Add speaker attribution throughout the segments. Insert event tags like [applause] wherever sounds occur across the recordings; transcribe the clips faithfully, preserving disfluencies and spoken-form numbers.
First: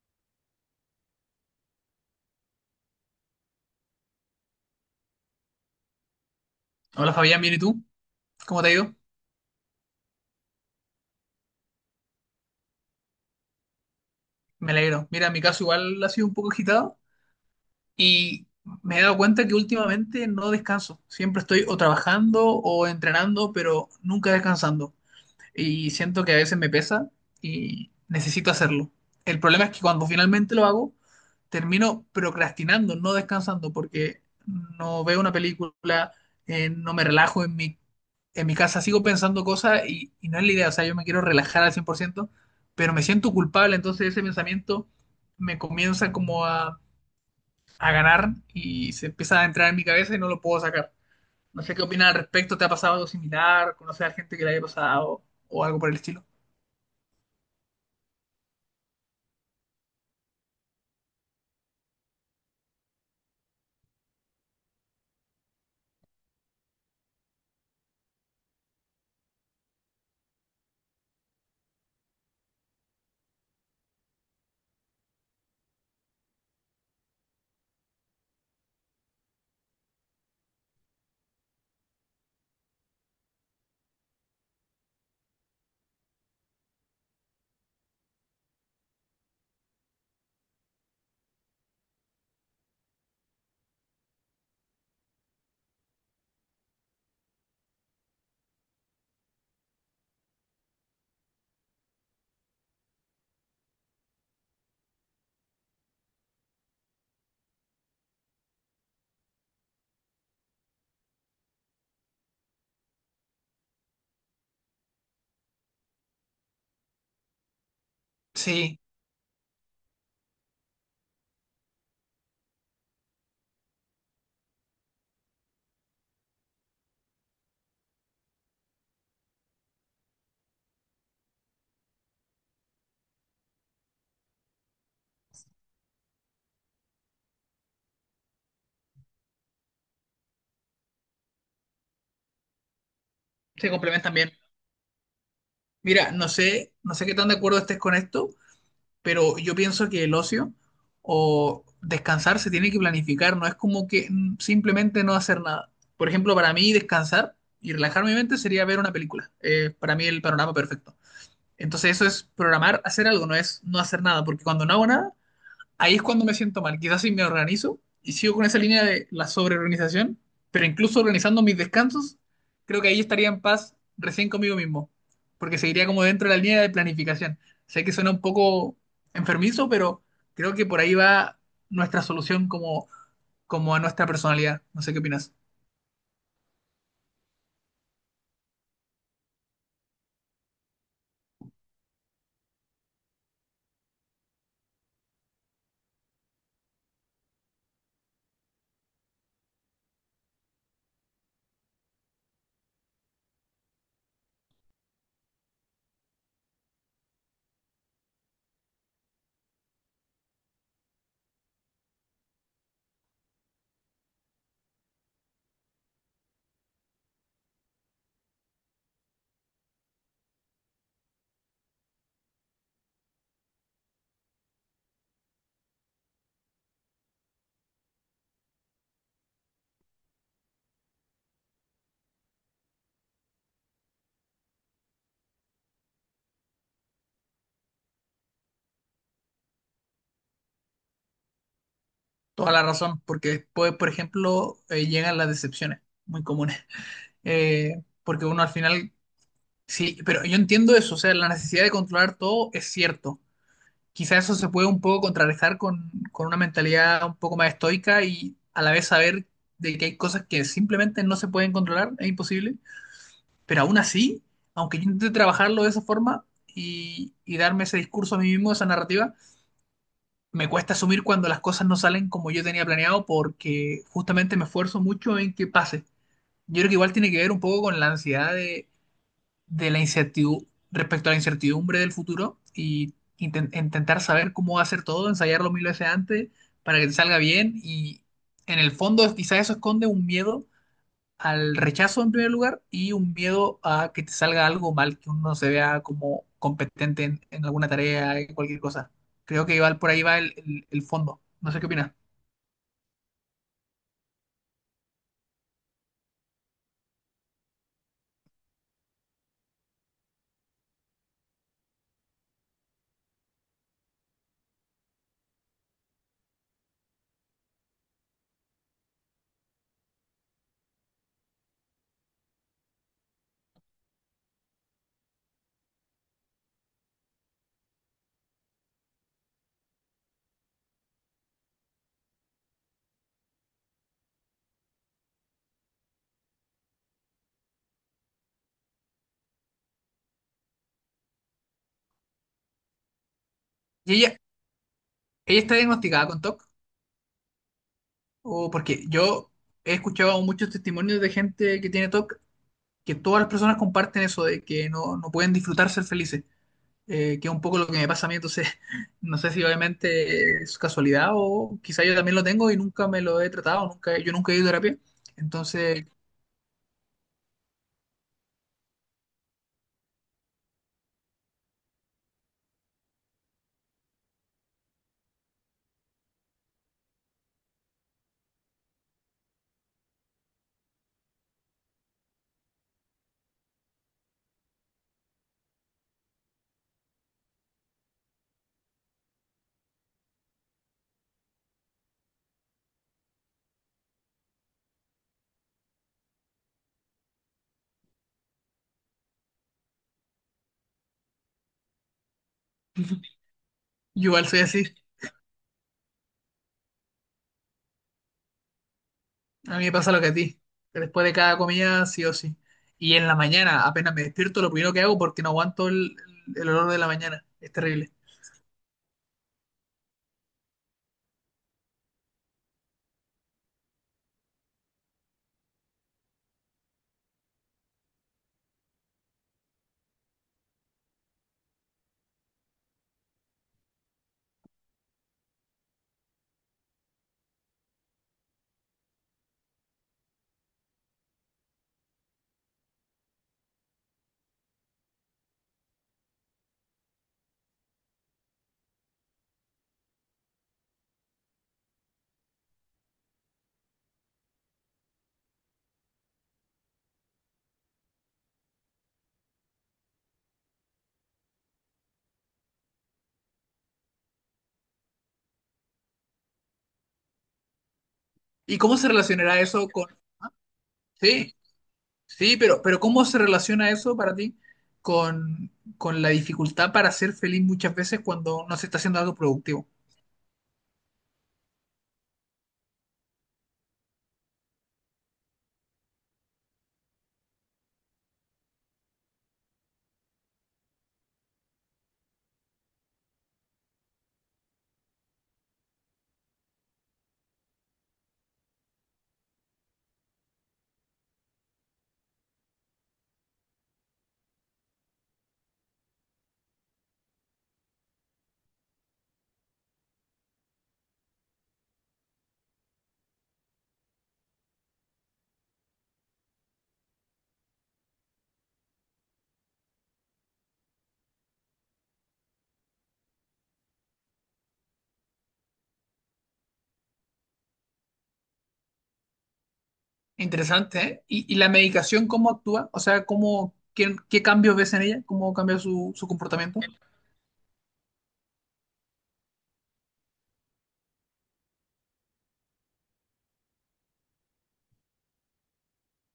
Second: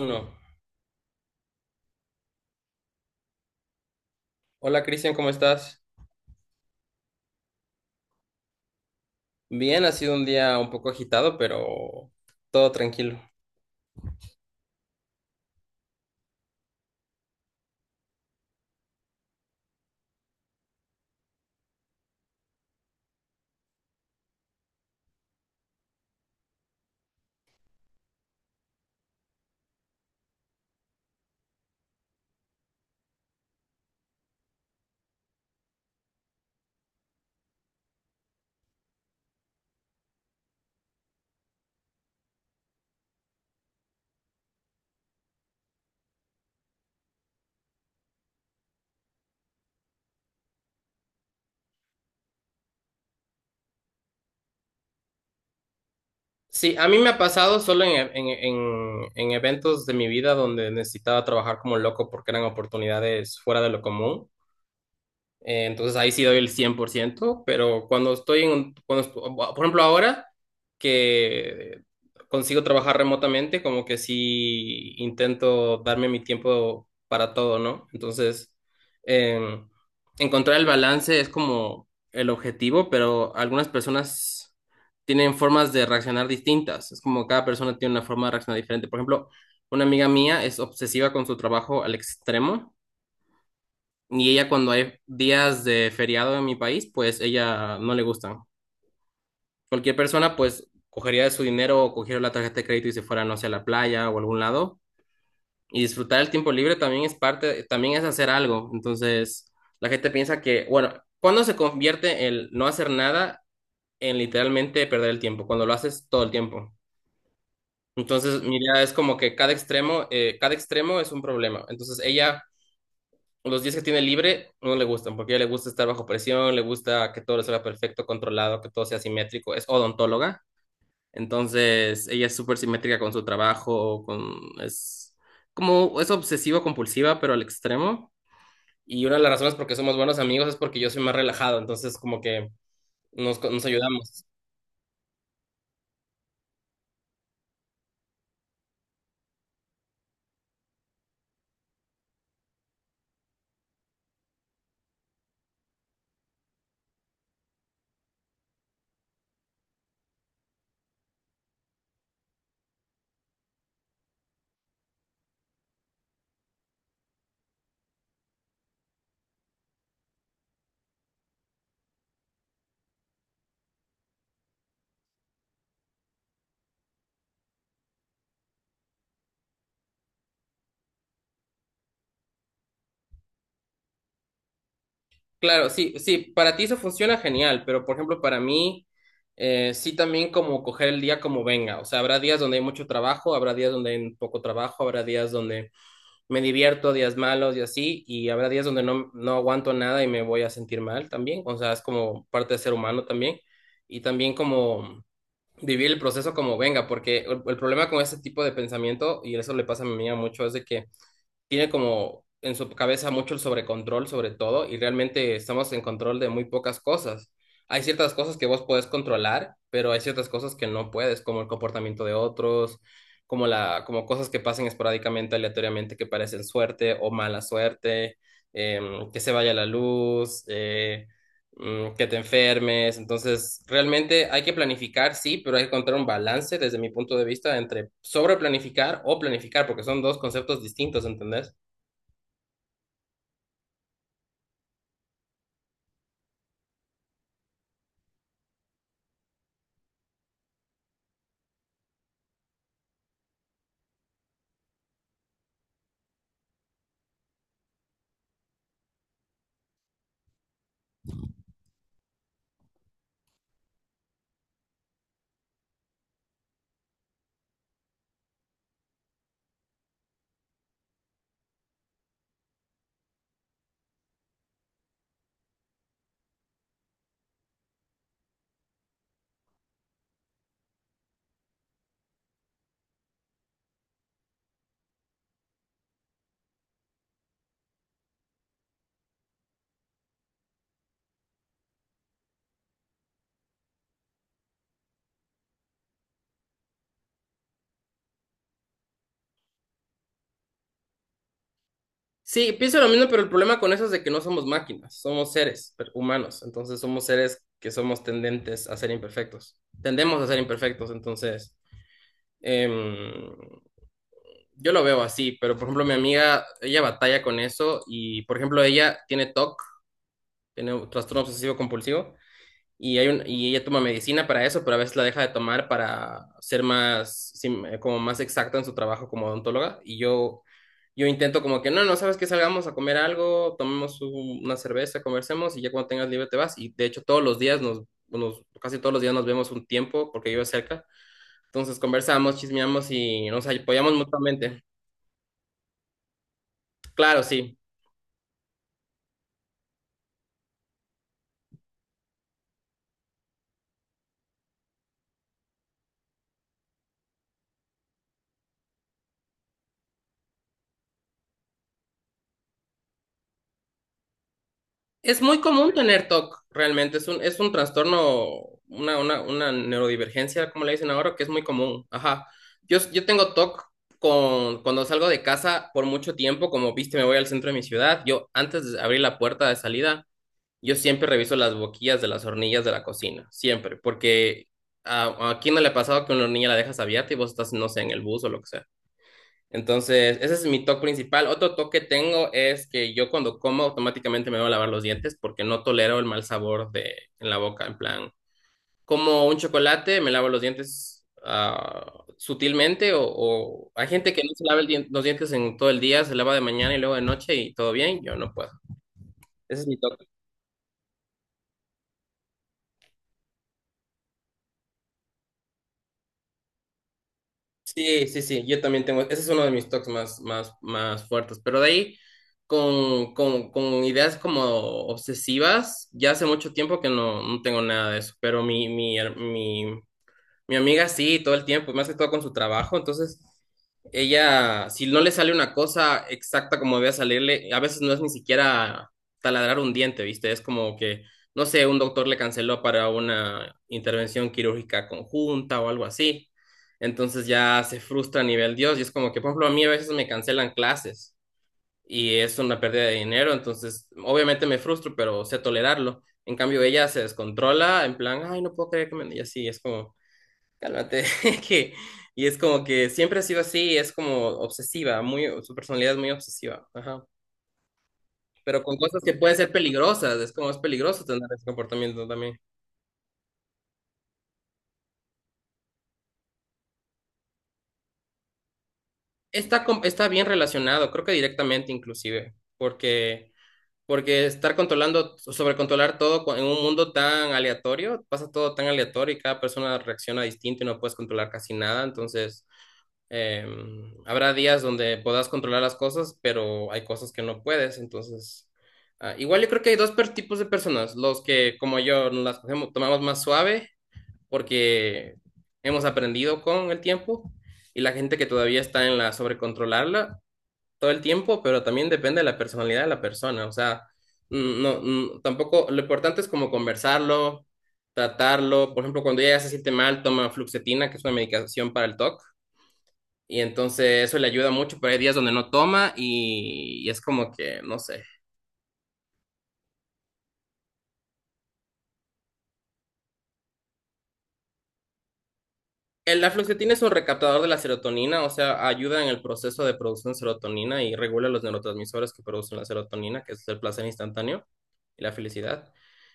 Speaker 1: Uno. Hola Cristian, ¿cómo estás?
Speaker 2: Hola Fabián, bien, ¿y tú? ¿Cómo te ha ido?
Speaker 1: Bien, ha sido un día un poco agitado, pero todo tranquilo.
Speaker 2: Me alegro. Mira, mi caso igual ha sido un poco agitado y me he dado cuenta que últimamente no descanso. Siempre estoy o trabajando o entrenando, pero nunca descansando. Y siento que a veces me pesa y necesito hacerlo. El problema es que cuando finalmente lo hago, termino procrastinando, no descansando, porque no veo una película, eh, no me relajo en mi, en mi casa, sigo pensando cosas y, y no es la idea, o sea, yo me quiero relajar al cien por ciento, pero me siento culpable, entonces ese pensamiento me comienza como a, a ganar y se empieza a entrar en mi cabeza y no lo puedo sacar. No sé qué opinas al respecto, ¿te ha pasado algo similar? ¿Conoces a gente que le haya pasado o algo por el estilo?
Speaker 1: Sí, a mí me ha pasado solo en, en, en, en eventos de mi vida donde necesitaba trabajar como loco porque eran oportunidades fuera de lo común. Eh, entonces ahí sí doy el cien por ciento, pero cuando estoy en, un- cuando, est- por ejemplo, ahora que consigo trabajar remotamente, como que sí intento darme mi tiempo para todo, ¿no? Entonces, eh, encontrar el balance es como el objetivo, pero algunas personas tienen formas de reaccionar distintas. Es como cada persona tiene una forma de reaccionar diferente. Por ejemplo, una amiga mía es obsesiva con su trabajo al extremo, y ella cuando hay días de feriado en mi país, pues ella no le gustan. Cualquier persona pues cogería su dinero o cogiera la tarjeta de crédito y se fuera, no sé, a la playa o a algún lado. Y disfrutar el tiempo libre también es parte, también es hacer algo. Entonces, la gente piensa que, bueno, ¿cuándo se convierte el no hacer nada en literalmente perder el tiempo? Cuando lo haces todo el tiempo. Entonces, mi
Speaker 2: Sí,
Speaker 1: idea es como que cada extremo, eh, cada extremo es un problema. Entonces, ella los días que tiene libre no le gustan, porque a ella le gusta estar bajo presión, le gusta que todo le salga perfecto, controlado, que todo sea simétrico. Es odontóloga, entonces ella es súper simétrica con su trabajo, con, es como, es obsesivo compulsiva, pero al extremo. Y una de las razones por qué somos buenos amigos es porque yo soy más relajado, entonces como que nos, nos
Speaker 2: se complementan
Speaker 1: ayudamos.
Speaker 2: bien. Mira, no sé, no sé qué tan de acuerdo estés con esto, pero yo pienso que el ocio o descansar se tiene que planificar, no es como que mm, simplemente no hacer nada. Por ejemplo, para mí descansar y relajar mi mente sería ver una película. Eh, para mí el panorama perfecto. Entonces eso es programar hacer algo, no es no hacer nada, porque cuando no hago nada, ahí es cuando me siento mal. Quizás si me organizo y sigo con esa línea de la sobreorganización, pero incluso organizando mis descansos, creo que ahí estaría en paz recién conmigo mismo, porque seguiría como dentro de la línea de planificación. Sé que suena un poco enfermizo, pero creo que por ahí va nuestra solución como, como a nuestra personalidad. No sé qué opinas.
Speaker 1: Claro, sí, sí, para ti eso funciona genial, pero por ejemplo, para mí, eh, sí también como coger el día como venga, o sea, habrá días donde hay mucho trabajo, habrá días donde hay poco trabajo, habrá días donde me divierto, días malos y así, y habrá días donde no, no aguanto nada y me voy a sentir mal también, o sea, es como parte de ser humano también, y también como vivir el proceso como venga, porque el, el problema con ese tipo de pensamiento, y eso le pasa a mi amiga mucho, es de que tiene como en su cabeza mucho el sobrecontrol sobre todo y realmente estamos en control de muy pocas cosas. Hay ciertas cosas que vos podés controlar, pero hay ciertas cosas que no puedes, como el comportamiento de otros, como la, como cosas que pasen esporádicamente, aleatoriamente, que parecen suerte o mala suerte, em, que se vaya la luz, eh, mm, que te enfermes. Entonces, realmente hay que planificar, sí, pero hay que encontrar un balance desde mi punto de vista entre sobreplanificar o planificar, porque son dos conceptos distintos, ¿entendés?
Speaker 2: Toda la razón, porque después, por ejemplo, eh, llegan las decepciones, muy comunes. [laughs] Eh, porque uno al final, sí, pero yo entiendo eso, o sea, la necesidad de controlar todo es cierto. Quizás eso se puede un poco contrarrestar con, con una mentalidad un poco más estoica, y a la vez saber de que hay cosas que simplemente no se pueden controlar, es imposible. Pero aún así, aunque yo intente trabajarlo de esa forma y, y darme ese discurso a mí mismo, esa narrativa, me cuesta asumir cuando las cosas no salen como yo tenía planeado, porque justamente me esfuerzo mucho en que pase. Yo creo que igual tiene que ver un poco con la ansiedad de la incertidumbre, respecto a la incertidumbre del futuro, y inten- intentar saber cómo va a ser todo, ensayarlo mil veces antes para que te salga bien, y en el fondo quizás eso esconde un miedo al rechazo en primer lugar, y un miedo a que te salga algo mal, que uno no se vea como competente en, en alguna tarea, en cualquier cosa. Creo que va- por ahí va el, el- el fondo. No sé qué opinas.
Speaker 1: Sí, pienso lo mismo, pero el problema con eso es de que no somos máquinas, somos seres per- humanos, entonces somos seres que somos tendentes a ser imperfectos, tendemos a ser imperfectos, entonces em, yo lo veo así, pero por ejemplo mi amiga, ella batalla con eso y por ejemplo ella tiene T O C, tiene un trastorno obsesivo compulsivo y, hay un, y ella toma medicina para eso, pero a veces la deja de tomar para ser más, sim- eh, como más exacta en su trabajo como odontóloga. Y yo, yo intento como que, no, no, sabes que salgamos a comer algo, tomemos un- una cerveza, conversemos y ya cuando tengas libre te vas. Y de hecho todos los días nos, nos- casi todos los días nos vemos un tiempo porque vive cerca. Entonces conversamos, chismeamos y nos
Speaker 2: ¿Y
Speaker 1: apoyamos
Speaker 2: ella,
Speaker 1: mutuamente.
Speaker 2: ella está diagnosticada con T O C? ¿O C?
Speaker 1: Claro, sí.
Speaker 2: ¿O porque yo he escuchado muchos testimonios de gente que tiene T O C, que todas las personas comparten eso de que no, no pueden disfrutar ser felices, eh, que es un poco lo que me pasa a mí? Entonces [laughs] no sé si obviamente es casualidad o quizá yo también lo tengo y nunca me lo he tratado, nunca, yo nunca he ido a terapia,
Speaker 1: Es muy común
Speaker 2: entonces
Speaker 1: tener T O C, realmente. Es un, es un trastorno, una, una, una neurodivergencia, como le dicen ahora, que es muy común. Ajá. Yo, yo tengo T O C con, cuando salgo de casa por mucho tiempo, como viste, me voy al centro de mi ciudad. Yo, antes de abrir la puerta de salida, yo siempre reviso las boquillas de las hornillas de la cocina, siempre, porque a, a quién no le ha pasado que una hornilla la dejas abierta y vos estás, no sé, en el bus o lo que sea. Entonces, ese es mi toque principal. Otro toque que tengo es que yo cuando como automáticamente me voy a lavar los dientes porque no tolero el mal sabor de en la boca. En plan, como un chocolate, me lavo los dientes ah,
Speaker 2: [laughs]
Speaker 1: sutilmente o,
Speaker 2: yo
Speaker 1: o hay gente que
Speaker 2: igual
Speaker 1: no
Speaker 2: soy
Speaker 1: se lava
Speaker 2: así,
Speaker 1: el dien- los dientes en todo el día, se lava de mañana y luego de noche y todo bien. Yo no puedo.
Speaker 2: a
Speaker 1: Ese
Speaker 2: mí
Speaker 1: es
Speaker 2: me
Speaker 1: mi
Speaker 2: pasa lo
Speaker 1: toque.
Speaker 2: que a ti, que después de cada comida sí o sí, y en la mañana apenas me despierto lo primero que hago, porque no aguanto el, el olor de la mañana, es terrible.
Speaker 1: Sí, sí, sí, yo también tengo, ese es uno de mis toques más, más, más fuertes, pero de ahí con, con, con ideas como obsesivas, ya hace mucho tiempo que no, no tengo nada de eso, pero mi, mi, her- mi, mi amiga sí, todo el tiempo, y más que todo con su trabajo. Entonces, ella, si no le sale una cosa exacta como debe salirle, a veces no es ni siquiera taladrar un diente, ¿viste? Es como que, no sé, un doctor le canceló para una intervención quirúrgica conjunta o algo así. Entonces ya se frustra a nivel Dios y es como que, por ejemplo, a mí a veces me cancelan clases y es una pérdida de dinero, entonces obviamente me frustro, pero sé tolerarlo. En cambio, ella se descontrola en plan, ay, no puedo creer que me… Y así es como… Cálmate, [laughs] que, y es como que siempre ha sido así, es como obsesiva, muy, su personalidad es muy obsesiva, ajá.
Speaker 2: ¿Y
Speaker 1: Pero con
Speaker 2: cómo se
Speaker 1: cosas que pueden
Speaker 2: relacionará
Speaker 1: ser
Speaker 2: eso con—?
Speaker 1: peligrosas, es como es peligroso tener
Speaker 2: Sí,
Speaker 1: ese comportamiento
Speaker 2: sí,
Speaker 1: también.
Speaker 2: pero, pero ¿cómo se relaciona eso para ti con, con la dificultad para ser feliz muchas veces cuando no se está haciendo algo
Speaker 1: Está,
Speaker 2: productivo?
Speaker 1: com- está bien relacionado, creo que directamente inclusive, porque, porque estar controlando, so, sobrecontrolar todo con- en un mundo tan aleatorio, pasa todo tan aleatorio y cada persona reacciona distinto y no puedes controlar casi nada, entonces Eh, habrá días donde puedas controlar las cosas, pero hay cosas que no puedes, entonces… ah, igual yo creo que hay dos per- tipos de personas, los que como yo nos las cogemos- tomamos más suave porque hemos aprendido con el tiempo y la gente que todavía está en la sobrecontrolarla todo el tiempo, pero también depende de la personalidad de la persona, o sea, mm, no, mm, tampoco, lo importante es como conversarlo, tratarlo, por ejemplo, cuando ella ya se siente mal, toma fluoxetina, que es una medicación para el T O C y entonces eso le ayuda mucho, pero hay días donde no toma y, y es como que, no sé.
Speaker 2: Interesante, ¿eh? ¿Y, y la medicación cómo actúa? O sea, ¿cómo, qué, qué cambios ves en ella? ¿Cómo cambia su, su
Speaker 1: El
Speaker 2: comportamiento?
Speaker 1: afloxetina es un recaptador de la serotonina, o sea, ayuda en el proceso de producción de serotonina y regula los neurotransmisores que producen la serotonina, que es el placer instantáneo y la felicidad.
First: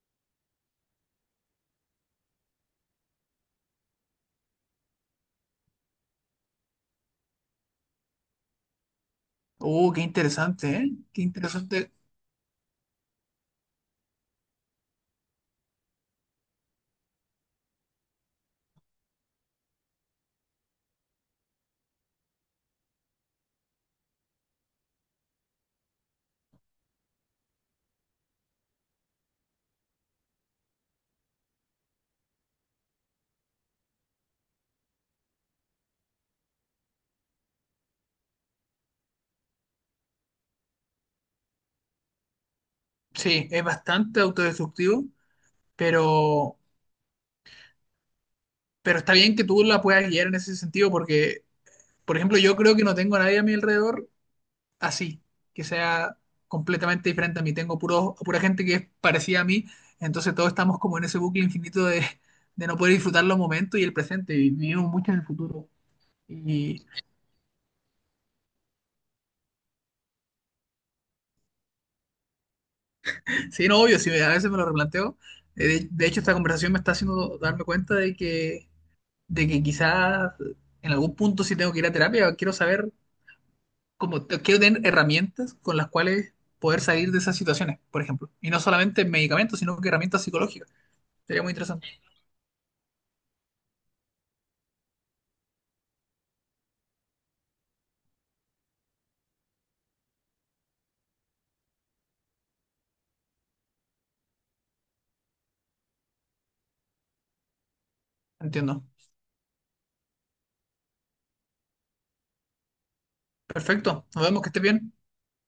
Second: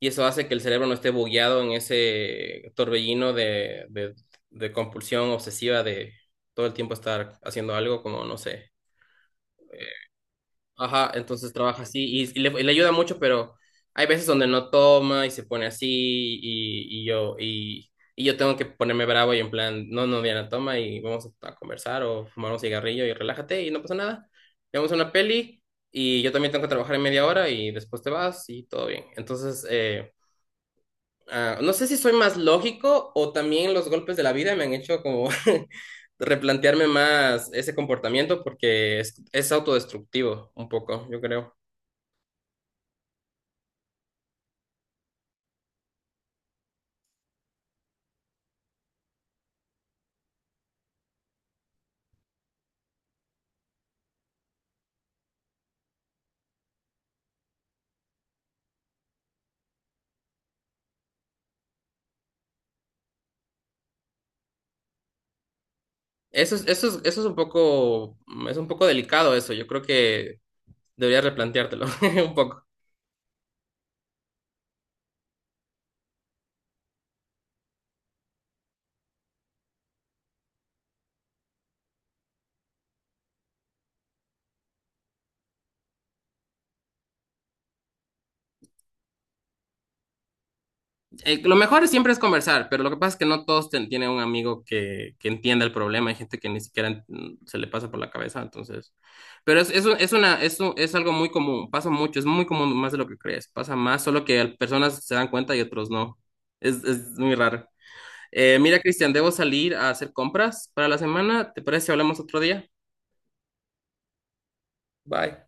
Speaker 1: Y eso hace que el cerebro no esté bugueado en ese torbellino de, de, de compulsión obsesiva de todo el tiempo estar haciendo algo como, no sé,
Speaker 2: Oh, qué interesante, ¿eh?
Speaker 1: ajá,
Speaker 2: Qué
Speaker 1: entonces trabaja
Speaker 2: interesante.
Speaker 1: así y, y le, y le ayuda mucho, pero hay veces donde no toma y se pone así y, y yo y, y yo tengo que ponerme bravo y en plan, no, no, Diana, toma y vamos a conversar o fumar un cigarrillo y relájate y no pasa nada. Vemos una peli y yo también tengo que trabajar en media hora y después te vas y todo bien. Entonces, eh, ah, no sé si soy más lógico o también los golpes de la vida me han hecho como [laughs] replantearme más ese comportamiento porque es, es autodestructivo un poco, yo creo.
Speaker 2: Sí, es bastante autodestructivo, pero, pero está bien que tú la puedas guiar en ese sentido, porque, por ejemplo, yo creo que no tengo a nadie a mi alrededor así, que sea completamente diferente a mí. Tengo puro, pura gente que es parecida a mí, entonces todos estamos como en ese bucle infinito de, de no poder disfrutar los momentos y el presente, y vivimos mucho en el futuro.
Speaker 1: Eso es,
Speaker 2: Y
Speaker 1: eso es, eso es un poco, es un poco delicado eso. Yo creo que deberías replanteártelo [laughs] un poco.
Speaker 2: sí, no, obvio, sí, a veces me lo replanteo. Eh, De, de hecho, esta conversación me está haciendo darme cuenta de que, de que quizás en algún punto si tengo que ir a terapia. Quiero saber cómo, quiero tener herramientas con las cuales poder salir de esas situaciones, por ejemplo. Y no solamente medicamentos, sino que herramientas psicológicas.
Speaker 1: Eh,
Speaker 2: Sería muy
Speaker 1: lo mejor
Speaker 2: interesante.
Speaker 1: siempre es conversar, pero lo que pasa es que no todos ten- tienen un amigo que, que entienda el problema. Hay gente que ni siquiera mm, se le pasa por la cabeza, entonces. Pero es, es, un- es una, es un- es algo muy común, pasa mucho, es muy común, más de lo que crees. Pasa más, solo que al- personas se dan cuenta y otros no. Es, es muy raro. Eh, mira,
Speaker 2: Entiendo.
Speaker 1: Cristian, debo salir a hacer compras para la semana. ¿Te parece si hablamos otro día?
Speaker 2: Perfecto, nos vemos, que esté bien.
Speaker 1: Bye.